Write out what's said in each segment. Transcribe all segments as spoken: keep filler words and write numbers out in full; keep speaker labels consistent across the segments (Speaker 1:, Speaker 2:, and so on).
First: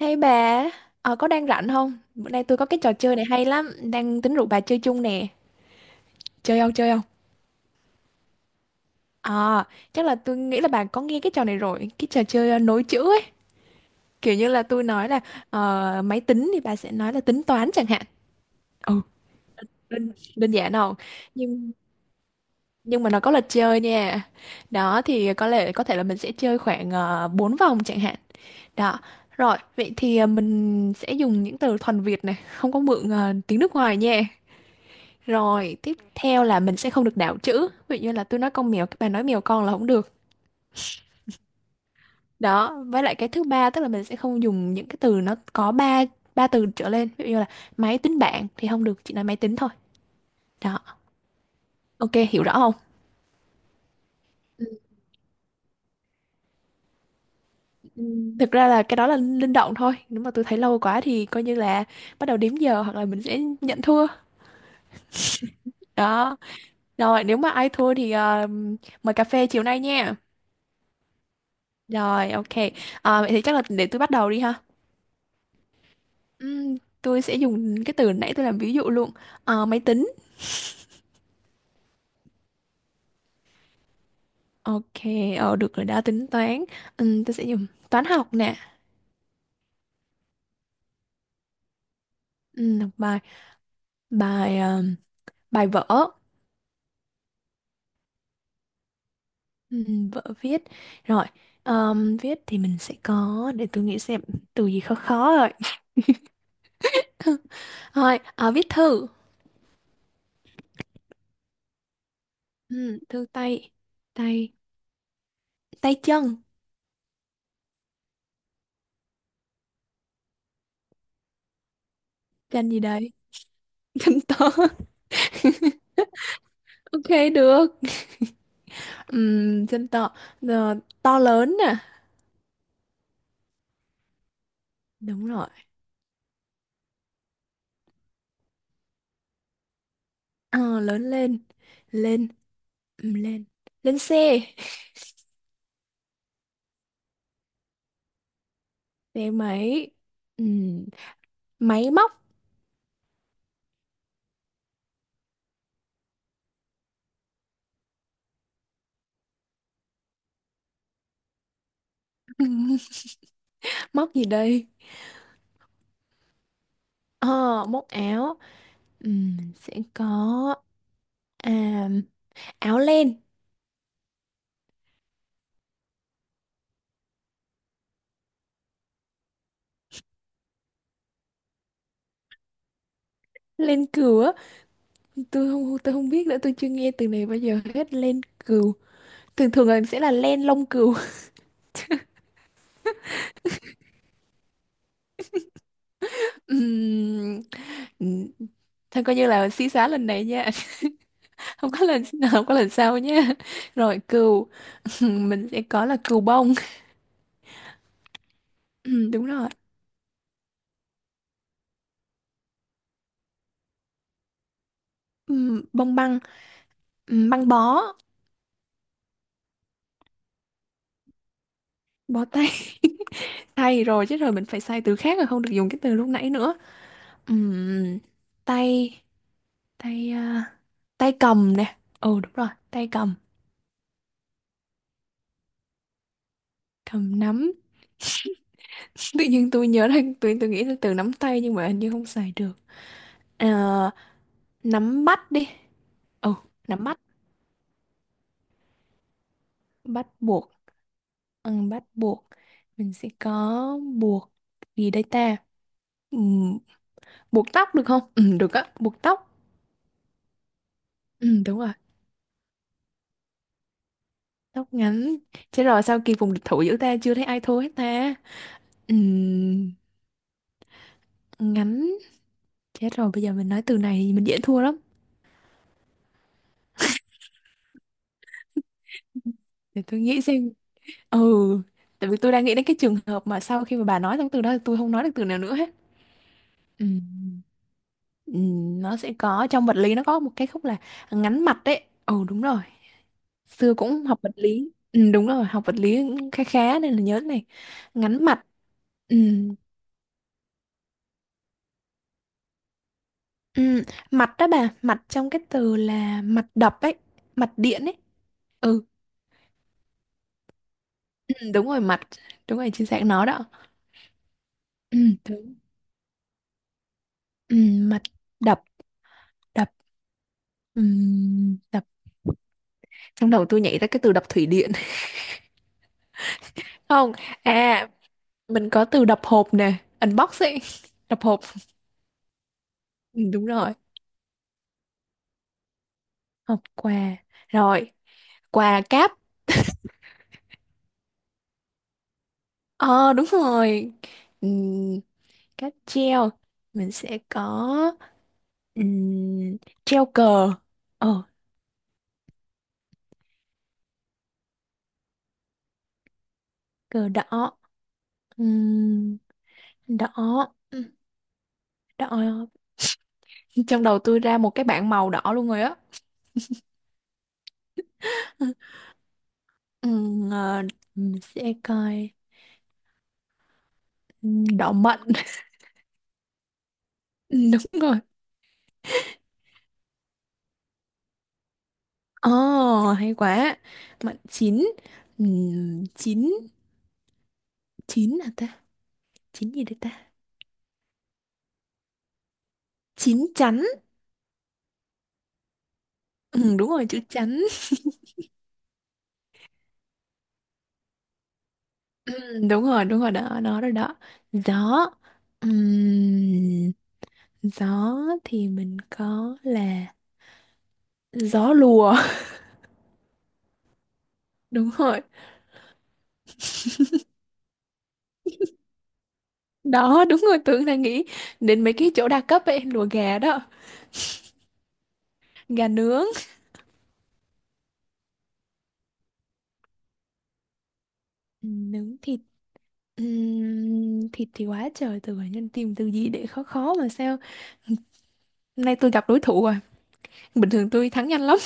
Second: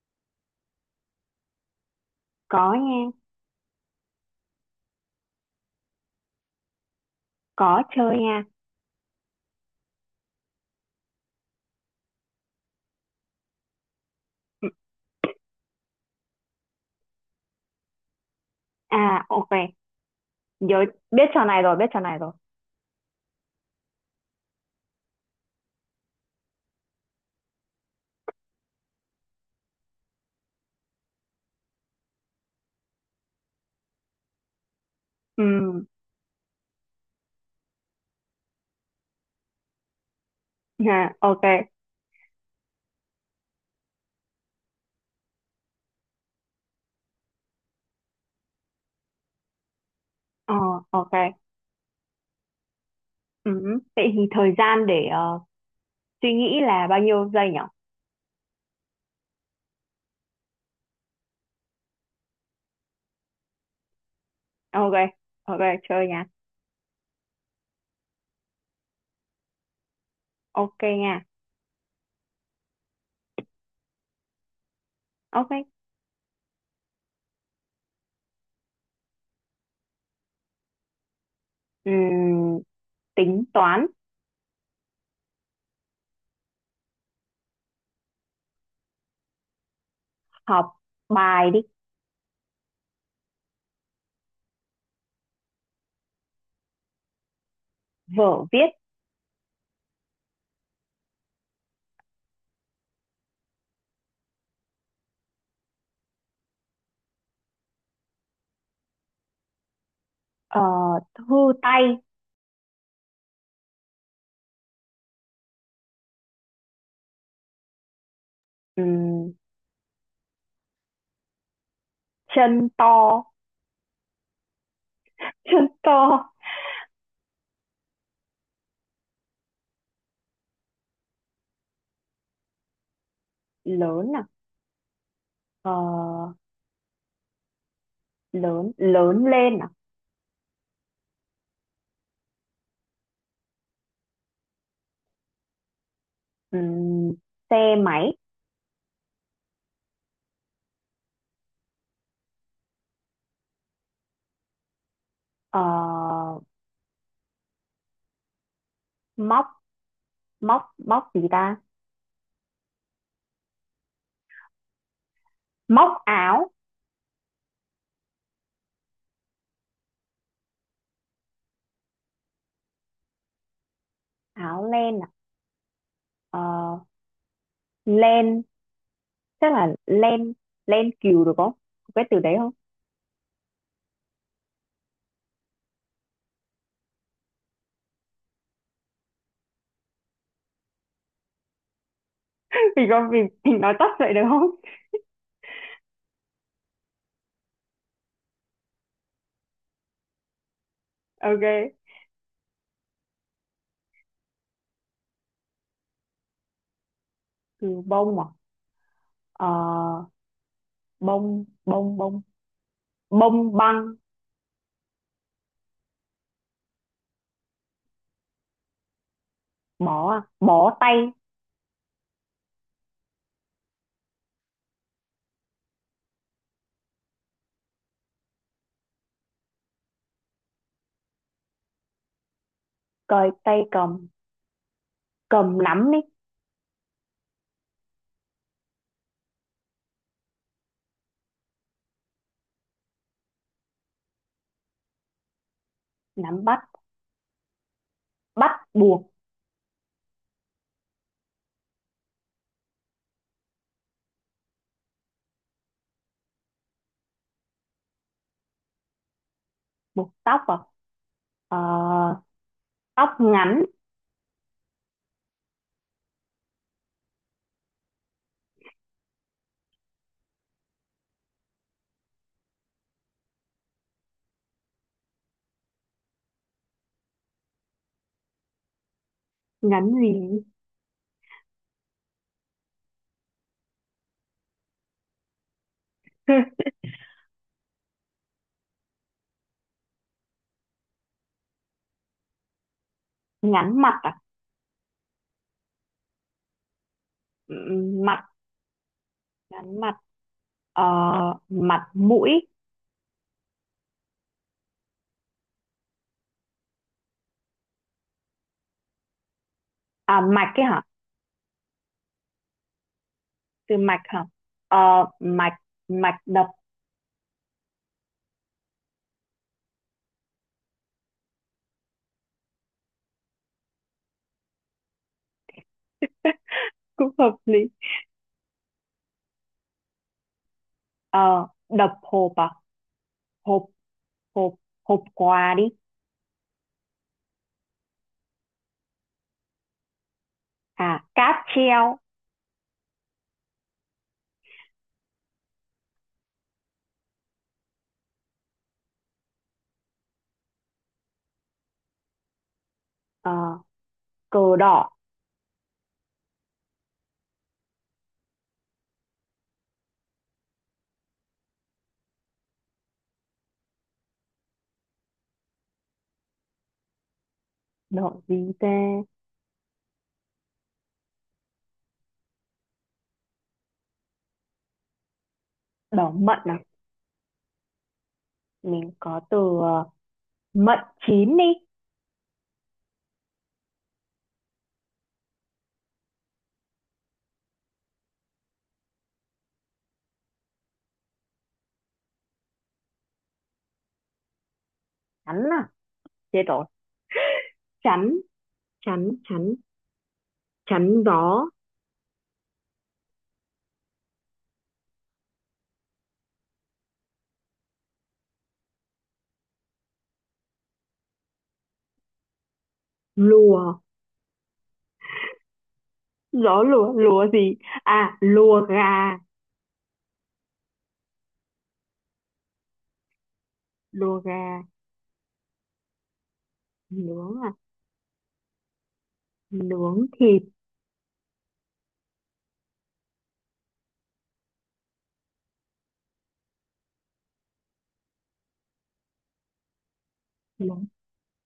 Speaker 1: Hey bà, ờ, có đang rảnh không? Bữa nay tôi có
Speaker 2: Có
Speaker 1: cái trò
Speaker 2: nha.
Speaker 1: chơi này hay lắm, đang tính rủ bà chơi chung nè. Chơi không, chơi không?
Speaker 2: Có chơi nha.
Speaker 1: Ờ, chắc là tôi nghĩ là bà có nghe cái trò này rồi, cái trò chơi ờ, nối chữ ấy. Kiểu như là tôi nói là ờ, máy tính thì bà sẽ nói là tính toán chẳng hạn. Ừ,
Speaker 2: À, ok.
Speaker 1: đơn, đơn giản
Speaker 2: Rồi,
Speaker 1: không?
Speaker 2: biết trò này
Speaker 1: Nhưng
Speaker 2: rồi, biết trò này rồi.
Speaker 1: nhưng mà nó có luật chơi nha. Đó thì có lẽ có thể là mình sẽ chơi khoảng uh, bốn vòng chẳng hạn. Đó. Rồi, vậy thì ờ, mình sẽ dùng những từ thuần Việt này, không có mượn ờ, tiếng nước ngoài nha. Rồi,
Speaker 2: Ừ,
Speaker 1: tiếp theo là mình sẽ không được đảo chữ. Ví dụ như là tôi nói con mèo, các bạn nói mèo con là không được.
Speaker 2: ha, ok.
Speaker 1: Đó, với lại cái thứ ba tức là mình sẽ không dùng những cái từ nó có ba ba từ trở lên. Ví dụ như là máy tính bảng thì không được, chỉ nói máy tính thôi.
Speaker 2: ờ
Speaker 1: Đó,
Speaker 2: ok.
Speaker 1: ok, hiểu rõ không?
Speaker 2: Ừ, vậy thì thời gian để ờ, suy nghĩ là bao nhiêu giây nhỉ?
Speaker 1: Ừm, Thực ra là cái đó là linh động thôi. Nếu mà tôi thấy lâu quá thì coi như là bắt đầu đếm giờ hoặc là mình sẽ nhận thua.
Speaker 2: Ok, ok, chơi nha.
Speaker 1: Đó. Rồi, nếu mà ai thua thì ờ, mời cà phê chiều nay nha.
Speaker 2: Ok nha.
Speaker 1: Rồi, ok. Ờ, vậy thì chắc là để tôi bắt đầu đi ha.
Speaker 2: Ok.
Speaker 1: Ừm, tôi sẽ dùng cái từ nãy tôi làm ví dụ luôn. Ờ, máy tính.
Speaker 2: Ừ, tính toán.
Speaker 1: Ok, ờ, được rồi đó, tính toán. Ừm, tôi sẽ dùng toán học nè.
Speaker 2: Học bài đi.
Speaker 1: Ừm, học bài, bài ờm, bài vở.
Speaker 2: Vở viết.
Speaker 1: Ừm, vở viết rồi, ờm, viết thì mình sẽ có, để tôi nghĩ xem từ gì khó khó rồi. Thôi, ờ, viết thư.
Speaker 2: Ờ, thư tay.
Speaker 1: Ừm, thư tay, tay, tay chân,
Speaker 2: Ừ, chân
Speaker 1: chân gì đấy.
Speaker 2: to.
Speaker 1: Chân to.
Speaker 2: Chân to
Speaker 1: Ok, được. Ừm, chân to. Ờ, to lớn nè,
Speaker 2: lớn à?
Speaker 1: đúng rồi.
Speaker 2: Ờ, lớn, lớn lên à?
Speaker 1: Ờ, lớn lên, lên, ừ, lên, lên xe,
Speaker 2: Ừm, xe máy.
Speaker 1: xe máy, ừ, máy móc.
Speaker 2: Ờ, móc, móc, móc gì ta?
Speaker 1: Móc gì đây,
Speaker 2: Móc áo.
Speaker 1: ờ, móc áo, ừ, mình sẽ có, à, áo len.
Speaker 2: Áo len à? Ờ, len, chắc là len, len cừu được không? Có cái từ đấy không?
Speaker 1: Len cừu á, tôi không tôi không biết nữa, tôi chưa nghe từ này bao giờ hết. Len cừu thường thường là sẽ là len lông cừu.
Speaker 2: Vì con, vì mình nói tắt vậy được không?
Speaker 1: Ừm, ừ, thôi coi như là xí xá lần này nha.
Speaker 2: Ok.
Speaker 1: không có lần Không có lần sau nha. Rồi, cừu. Mình sẽ có là cừu bông.
Speaker 2: Từ bông à?
Speaker 1: Ừm, đúng
Speaker 2: Ờ,
Speaker 1: rồi.
Speaker 2: bông, bông, bông, bông băng.
Speaker 1: Ừm, bông băng, ừm, băng bó,
Speaker 2: Bó à? Bó tay.
Speaker 1: bó tay. Tay rồi chứ, rồi mình phải xài từ khác rồi, không được dùng cái từ lúc nãy nữa. Ừm, tay, tay à, tay cầm nè. Ừ đúng rồi, tay cầm,
Speaker 2: Cởi tay cầm, cầm nắm đi.
Speaker 1: cầm nắm. Tự nhiên tôi nhớ ra, tôi tôi nghĩ là từ nắm tay nhưng mà hình như không xài được. Ờ, nắm bắt đi. Ừ,
Speaker 2: Nắm bắt.
Speaker 1: nắm bắt,
Speaker 2: Bắt buộc.
Speaker 1: bắt buộc. Ừ, bắt buộc. Mình sẽ có buộc gì đây ta? Buộc tóc được không, ừ được á, buộc tóc,
Speaker 2: Buộc tóc à?
Speaker 1: ừ
Speaker 2: Ờ,
Speaker 1: đúng rồi.
Speaker 2: tóc ngắn.
Speaker 1: Tóc ngắn, chết rồi, sao kỳ vùng địch thủ giữa ta chưa thấy ai thua hết ta. Ừ, ngắn, chết rồi, bây giờ mình nói từ này thì mình dễ thua lắm, để
Speaker 2: Ngắn
Speaker 1: tôi nghĩ
Speaker 2: gì?
Speaker 1: xem. Ừ, tại vì tôi đang nghĩ đến cái trường hợp mà sau khi mà bà nói xong từ đó thì tôi không nói được từ nào nữa hết. Ừ. Ừ, nó sẽ có trong vật lý, nó có một cái khúc là ngắn mặt đấy, ừ đúng rồi, xưa
Speaker 2: Ngắn mặt
Speaker 1: cũng học
Speaker 2: à?
Speaker 1: vật lý, ừ, đúng rồi, học vật lý cũng khá khá nên là nhớ cái này.
Speaker 2: Ừm, mặt.
Speaker 1: Ngắn mặt, ừ,
Speaker 2: Ngắn mặt. Ờ, mặt mũi.
Speaker 1: Ừ, mạch đó bà, mạch trong cái từ là mạch đập ấy, mạch điện ấy. Ừ,
Speaker 2: À, mạch cái hả?
Speaker 1: ừ đúng rồi mạch, đúng rồi chính xác nó đó.
Speaker 2: Từ mạch hả?
Speaker 1: Ừ,
Speaker 2: Ờ,
Speaker 1: đúng.
Speaker 2: mạch. Mạch đập.
Speaker 1: Ừ, mạch đập, đập, ừ, đập. Trong đầu tôi nhảy ra cái từ đập thủy điện.
Speaker 2: Cũng
Speaker 1: Không,
Speaker 2: hợp lý.
Speaker 1: à, mình có từ đập hộp nè, unbox ấy, đập hộp.
Speaker 2: Ờ, đập hộp à?
Speaker 1: Ừ, đúng
Speaker 2: Hộp,
Speaker 1: rồi,
Speaker 2: hộp, hộp quà đi.
Speaker 1: hộp quà. Rồi, quà cáp.
Speaker 2: À, cáp treo.
Speaker 1: Ờ, đúng rồi. Ừ, cáp treo. Mình sẽ có, ừ, treo cờ. Ờ,
Speaker 2: Ờ, cờ đỏ.
Speaker 1: cờ đỏ. Ừm, đỏ, Ừm, đỏ, trong đầu tôi ra một cái bảng màu đỏ luôn rồi á.
Speaker 2: Đỏ gì ta?
Speaker 1: Ừm, ờ, mình sẽ coi, Ừm, đỏ mận.
Speaker 2: Đỏ mận à?
Speaker 1: Đúng rồi.
Speaker 2: Mình có từ ờ, mận chín đi.
Speaker 1: Ồ, hay quá, mận chín. Ừm, chín, chín là ta, chín gì đây ta, chín chắn.
Speaker 2: Chắn à? Chết
Speaker 1: Ừm,
Speaker 2: rồi.
Speaker 1: đúng rồi, chữ chắn.
Speaker 2: Chắn, chắn chắn, chắn gió.
Speaker 1: Ừm, đúng rồi, đúng rồi đó, đó đó đó. Gió, Ừm, gió thì mình có là gió lùa.
Speaker 2: Lùa.
Speaker 1: Đúng rồi
Speaker 2: Gió lùa, lùa gì, à lùa gà.
Speaker 1: đó, đúng rồi, tưởng là nghĩ đến mấy cái chỗ đa cấp ấy, lùa gà đó.
Speaker 2: Lùa gà.
Speaker 1: Gà nướng,
Speaker 2: Nướng à? Nướng thịt.
Speaker 1: ừ, nướng thịt. Ừm, thịt thì quá trời từ, bản nhân tìm từ gì để khó khó mà sao hôm nay tôi gặp đối thủ rồi, bình thường
Speaker 2: Nướng.
Speaker 1: tôi thắng nhanh lắm.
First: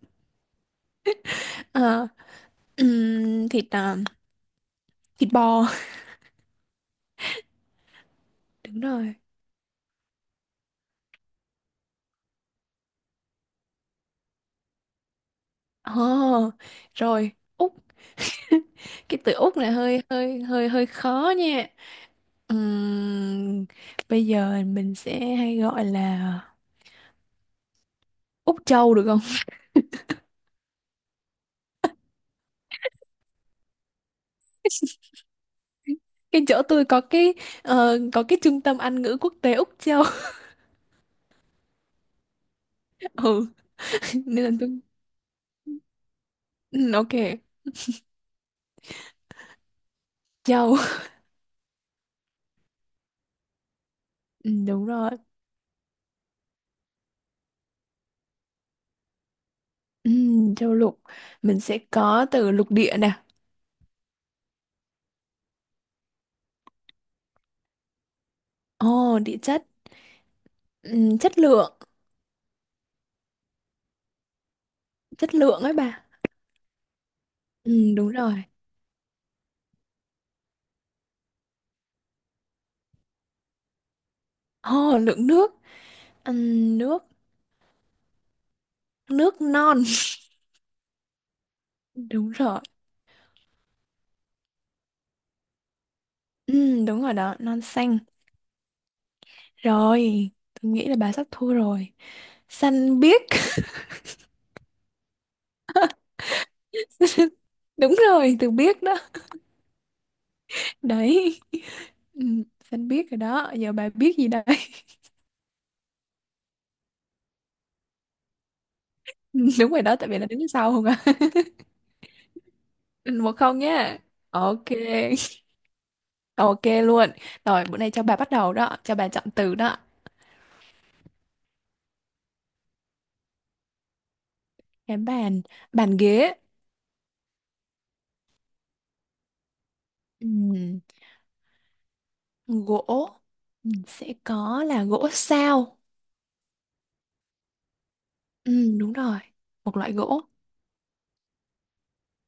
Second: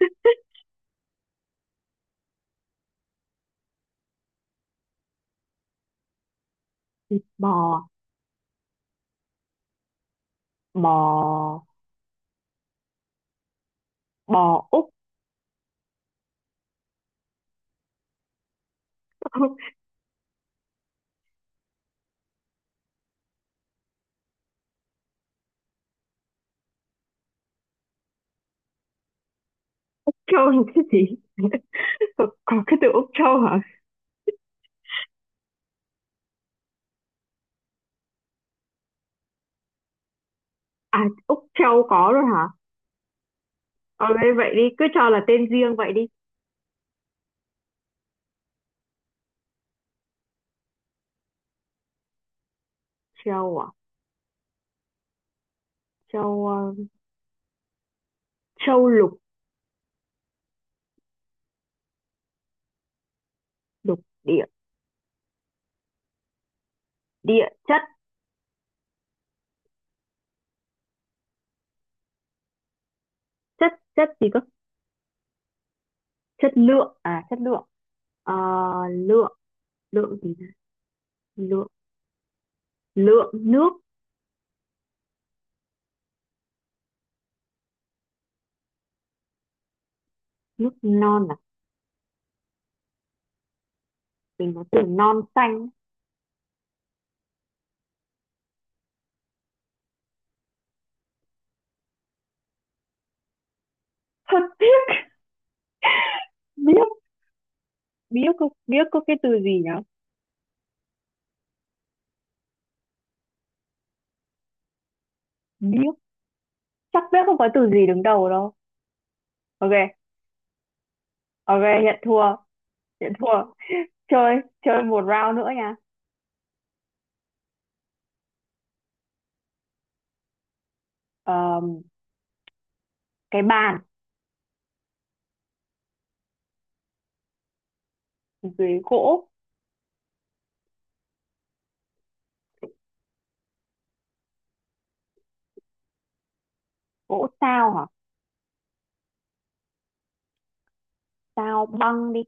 Speaker 1: Ờ, ừm, thịt à, thịt bò,
Speaker 2: Bò.
Speaker 1: đúng rồi.
Speaker 2: Bò, bò Úc.
Speaker 1: Oh, rồi, Úc. Cái từ Úc này hơi hơi hơi hơi khó nha. Ừm, bây giờ mình sẽ hay gọi là Úc Châu được không.
Speaker 2: Châu là cái gì? có, có cái từ Úc Châu hả?
Speaker 1: Cái chỗ tôi có cái, ờ, có cái trung tâm Anh ngữ quốc tế Úc Châu.
Speaker 2: À, Úc Châu có rồi hả?
Speaker 1: Ừ.
Speaker 2: Ờ, thế
Speaker 1: Nên là
Speaker 2: vậy đi,
Speaker 1: tôi,
Speaker 2: cứ cho là tên riêng vậy đi.
Speaker 1: ừ, ok, châu,
Speaker 2: Châu à?
Speaker 1: ừ, đúng rồi,
Speaker 2: Châu, ờ, châu lục.
Speaker 1: ừ, châu lục, mình sẽ có từ lục địa nè.
Speaker 2: Lục địa. Địa chất.
Speaker 1: Ồ, địa chất, ừ, chất lượng.
Speaker 2: Chất, chất gì cơ?
Speaker 1: Chất lượng ấy bà,
Speaker 2: Chất lượng à? Chất lượng.
Speaker 1: ừ, đúng
Speaker 2: Ờ,
Speaker 1: rồi.
Speaker 2: lượng, lượng gì, lượng, lượng nước.
Speaker 1: Ồ, lượng nước, ừ, nước, nước non.
Speaker 2: Nước non à?
Speaker 1: Đúng rồi,
Speaker 2: Mình có từ non xanh.
Speaker 1: ừ, đúng rồi đó, non xanh, rồi, tôi nghĩ là bà sắp thua rồi, xanh biếc.
Speaker 2: Thật. Biết.
Speaker 1: Đúng
Speaker 2: Biếc,
Speaker 1: rồi,
Speaker 2: có
Speaker 1: từ biếc
Speaker 2: biếc,
Speaker 1: đó.
Speaker 2: có cái từ gì nhỉ?
Speaker 1: Đấy, ừ, xanh biết rồi đó, giờ bà biết gì đây.
Speaker 2: Biếc, chắc biếc không có từ gì đứng đầu đâu.
Speaker 1: Ừ, đúng
Speaker 2: Ok,
Speaker 1: rồi đó, tại vì là đứng sau không à.
Speaker 2: ok, nhận thua, nhận
Speaker 1: Ừ, một
Speaker 2: thua.
Speaker 1: không nhá.
Speaker 2: Chơi,
Speaker 1: Ok,
Speaker 2: chơi một round nữa nha.
Speaker 1: ok luôn. Rồi, bữa nay cho bà bắt đầu đó, cho bà chọn từ đó.
Speaker 2: Ờm, cái bàn.
Speaker 1: Cái bàn, bàn ghế.
Speaker 2: Dưới gỗ.
Speaker 1: Ừm, gỗ, Ừm, sẽ có là gỗ sao.
Speaker 2: Gỗ sao hả?
Speaker 1: Ừm, đúng rồi, một loại gỗ.
Speaker 2: Sao băng đi.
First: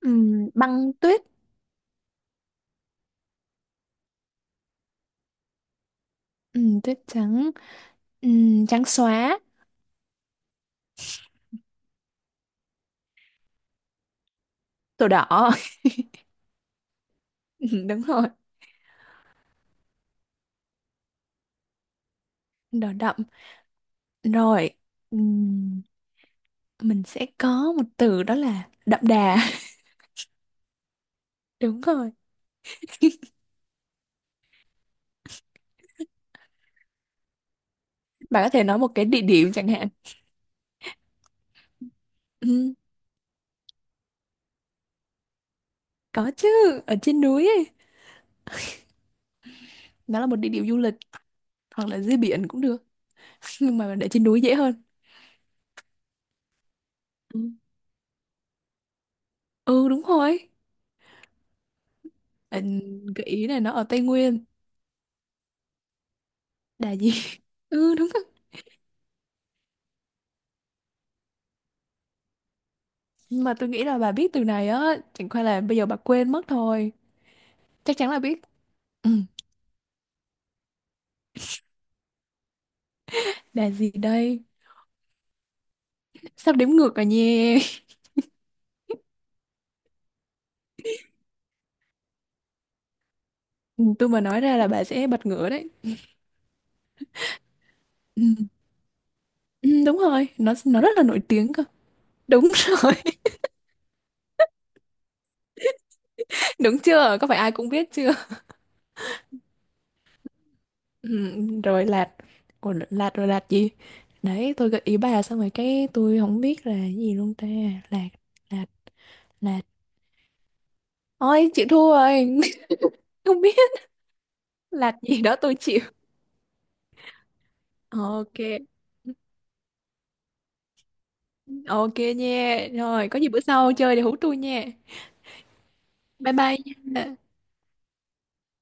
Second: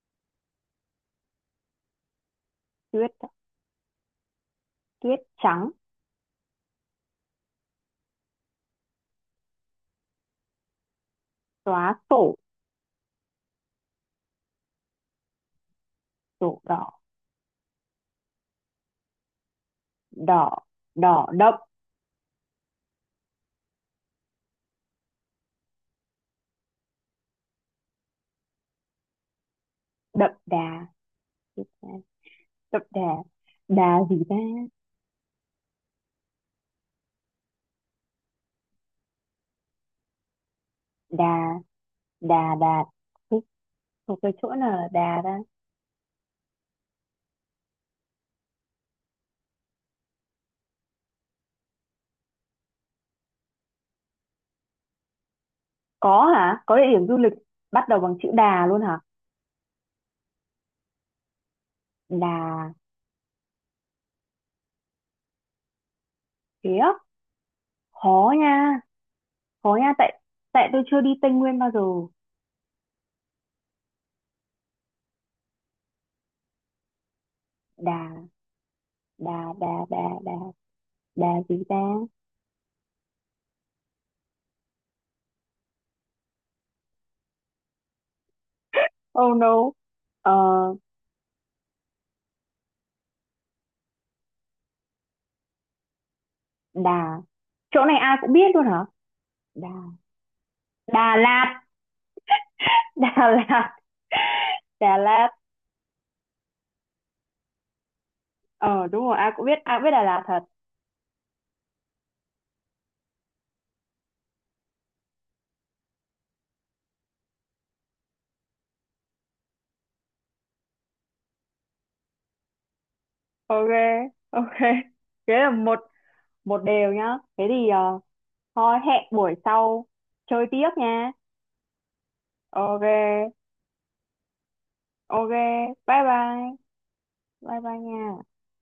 Speaker 1: Ừm, băng tuyết,
Speaker 2: Tuyết, tuyết trắng.
Speaker 1: Ừm, tuyết trắng, Ừm, trắng xóa,
Speaker 2: Xóa sổ.
Speaker 1: đồ đỏ.
Speaker 2: Sổ đỏ.
Speaker 1: Ừm, đúng rồi,
Speaker 2: Đỏ, đỏ đậm.
Speaker 1: đỏ đậm, rồi, Ừm, mình sẽ có một từ đó là đậm đà.
Speaker 2: Đậm đà.
Speaker 1: Đúng rồi.
Speaker 2: Đậm đà. Đà gì ta?
Speaker 1: Bạn có thể nói một cái địa điểm chẳng hạn,
Speaker 2: Đà, đà,
Speaker 1: ừ,
Speaker 2: đà. Ê, một cái chỗ nào là đà ta?
Speaker 1: có chứ, ở trên núi ấy. Nó là một địa điểm du lịch hoặc là dưới biển cũng được, nhưng mà để trên núi dễ hơn.
Speaker 2: Có hả? Có địa điểm du lịch
Speaker 1: Ừ,
Speaker 2: bắt đầu bằng chữ đà luôn hả?
Speaker 1: ừ đúng rồi.
Speaker 2: Đà
Speaker 1: Bạn, gợi ý này nó ở Tây Nguyên.
Speaker 2: khía.
Speaker 1: Đà gì, ừ đúng rồi,
Speaker 2: Khó nha, khó nha tại, tại tôi chưa đi Tây Nguyên bao giờ.
Speaker 1: nhưng mà tôi nghĩ là bà biết từ này á, chẳng qua là bây giờ bà quên mất thôi, chắc chắn là
Speaker 2: Đà,
Speaker 1: biết. Ừ,
Speaker 2: đà, đà, đà, đà. Đà gì ta?
Speaker 1: đà gì đây, sắp đếm ngược rồi nha.
Speaker 2: Oh no. Ờ,
Speaker 1: Ừ, tôi mà nói ra là bà sẽ bật ngửa đấy.
Speaker 2: Đà, chỗ này ai
Speaker 1: Ừ.
Speaker 2: cũng biết luôn hả? Đà,
Speaker 1: Ừ, đúng rồi, nó nó rất là
Speaker 2: Đà
Speaker 1: nổi tiếng
Speaker 2: Lạt.
Speaker 1: cơ. Đúng rồi,
Speaker 2: Đà Lạt. Đà Lạt.
Speaker 1: đúng chưa? Có phải ai cũng biết chưa?
Speaker 2: Ờ, đúng rồi, ai cũng biết, ai cũng biết Đà Lạt thật.
Speaker 1: Ừ, rồi lạt. Ủa, lạt rồi lạt gì? Đấy, tôi gợi ý bà xong rồi cái tôi không biết là cái gì luôn ta. Lạt, lạt, lạt. Ôi, chịu thua rồi. Không biết
Speaker 2: Ok, ok,
Speaker 1: lạt gì
Speaker 2: thế
Speaker 1: đó
Speaker 2: là
Speaker 1: tôi
Speaker 2: một,
Speaker 1: chịu.
Speaker 2: một đều nhá. Thế thì ờ,
Speaker 1: Ok.
Speaker 2: thôi hẹn buổi sau chơi tiếp nha.
Speaker 1: Ok nha.
Speaker 2: Ok,
Speaker 1: Rồi, có gì bữa sau chơi để hú tôi nha.
Speaker 2: ok, bye
Speaker 1: Bye
Speaker 2: bye.
Speaker 1: bye nha.
Speaker 2: Bye bye nha.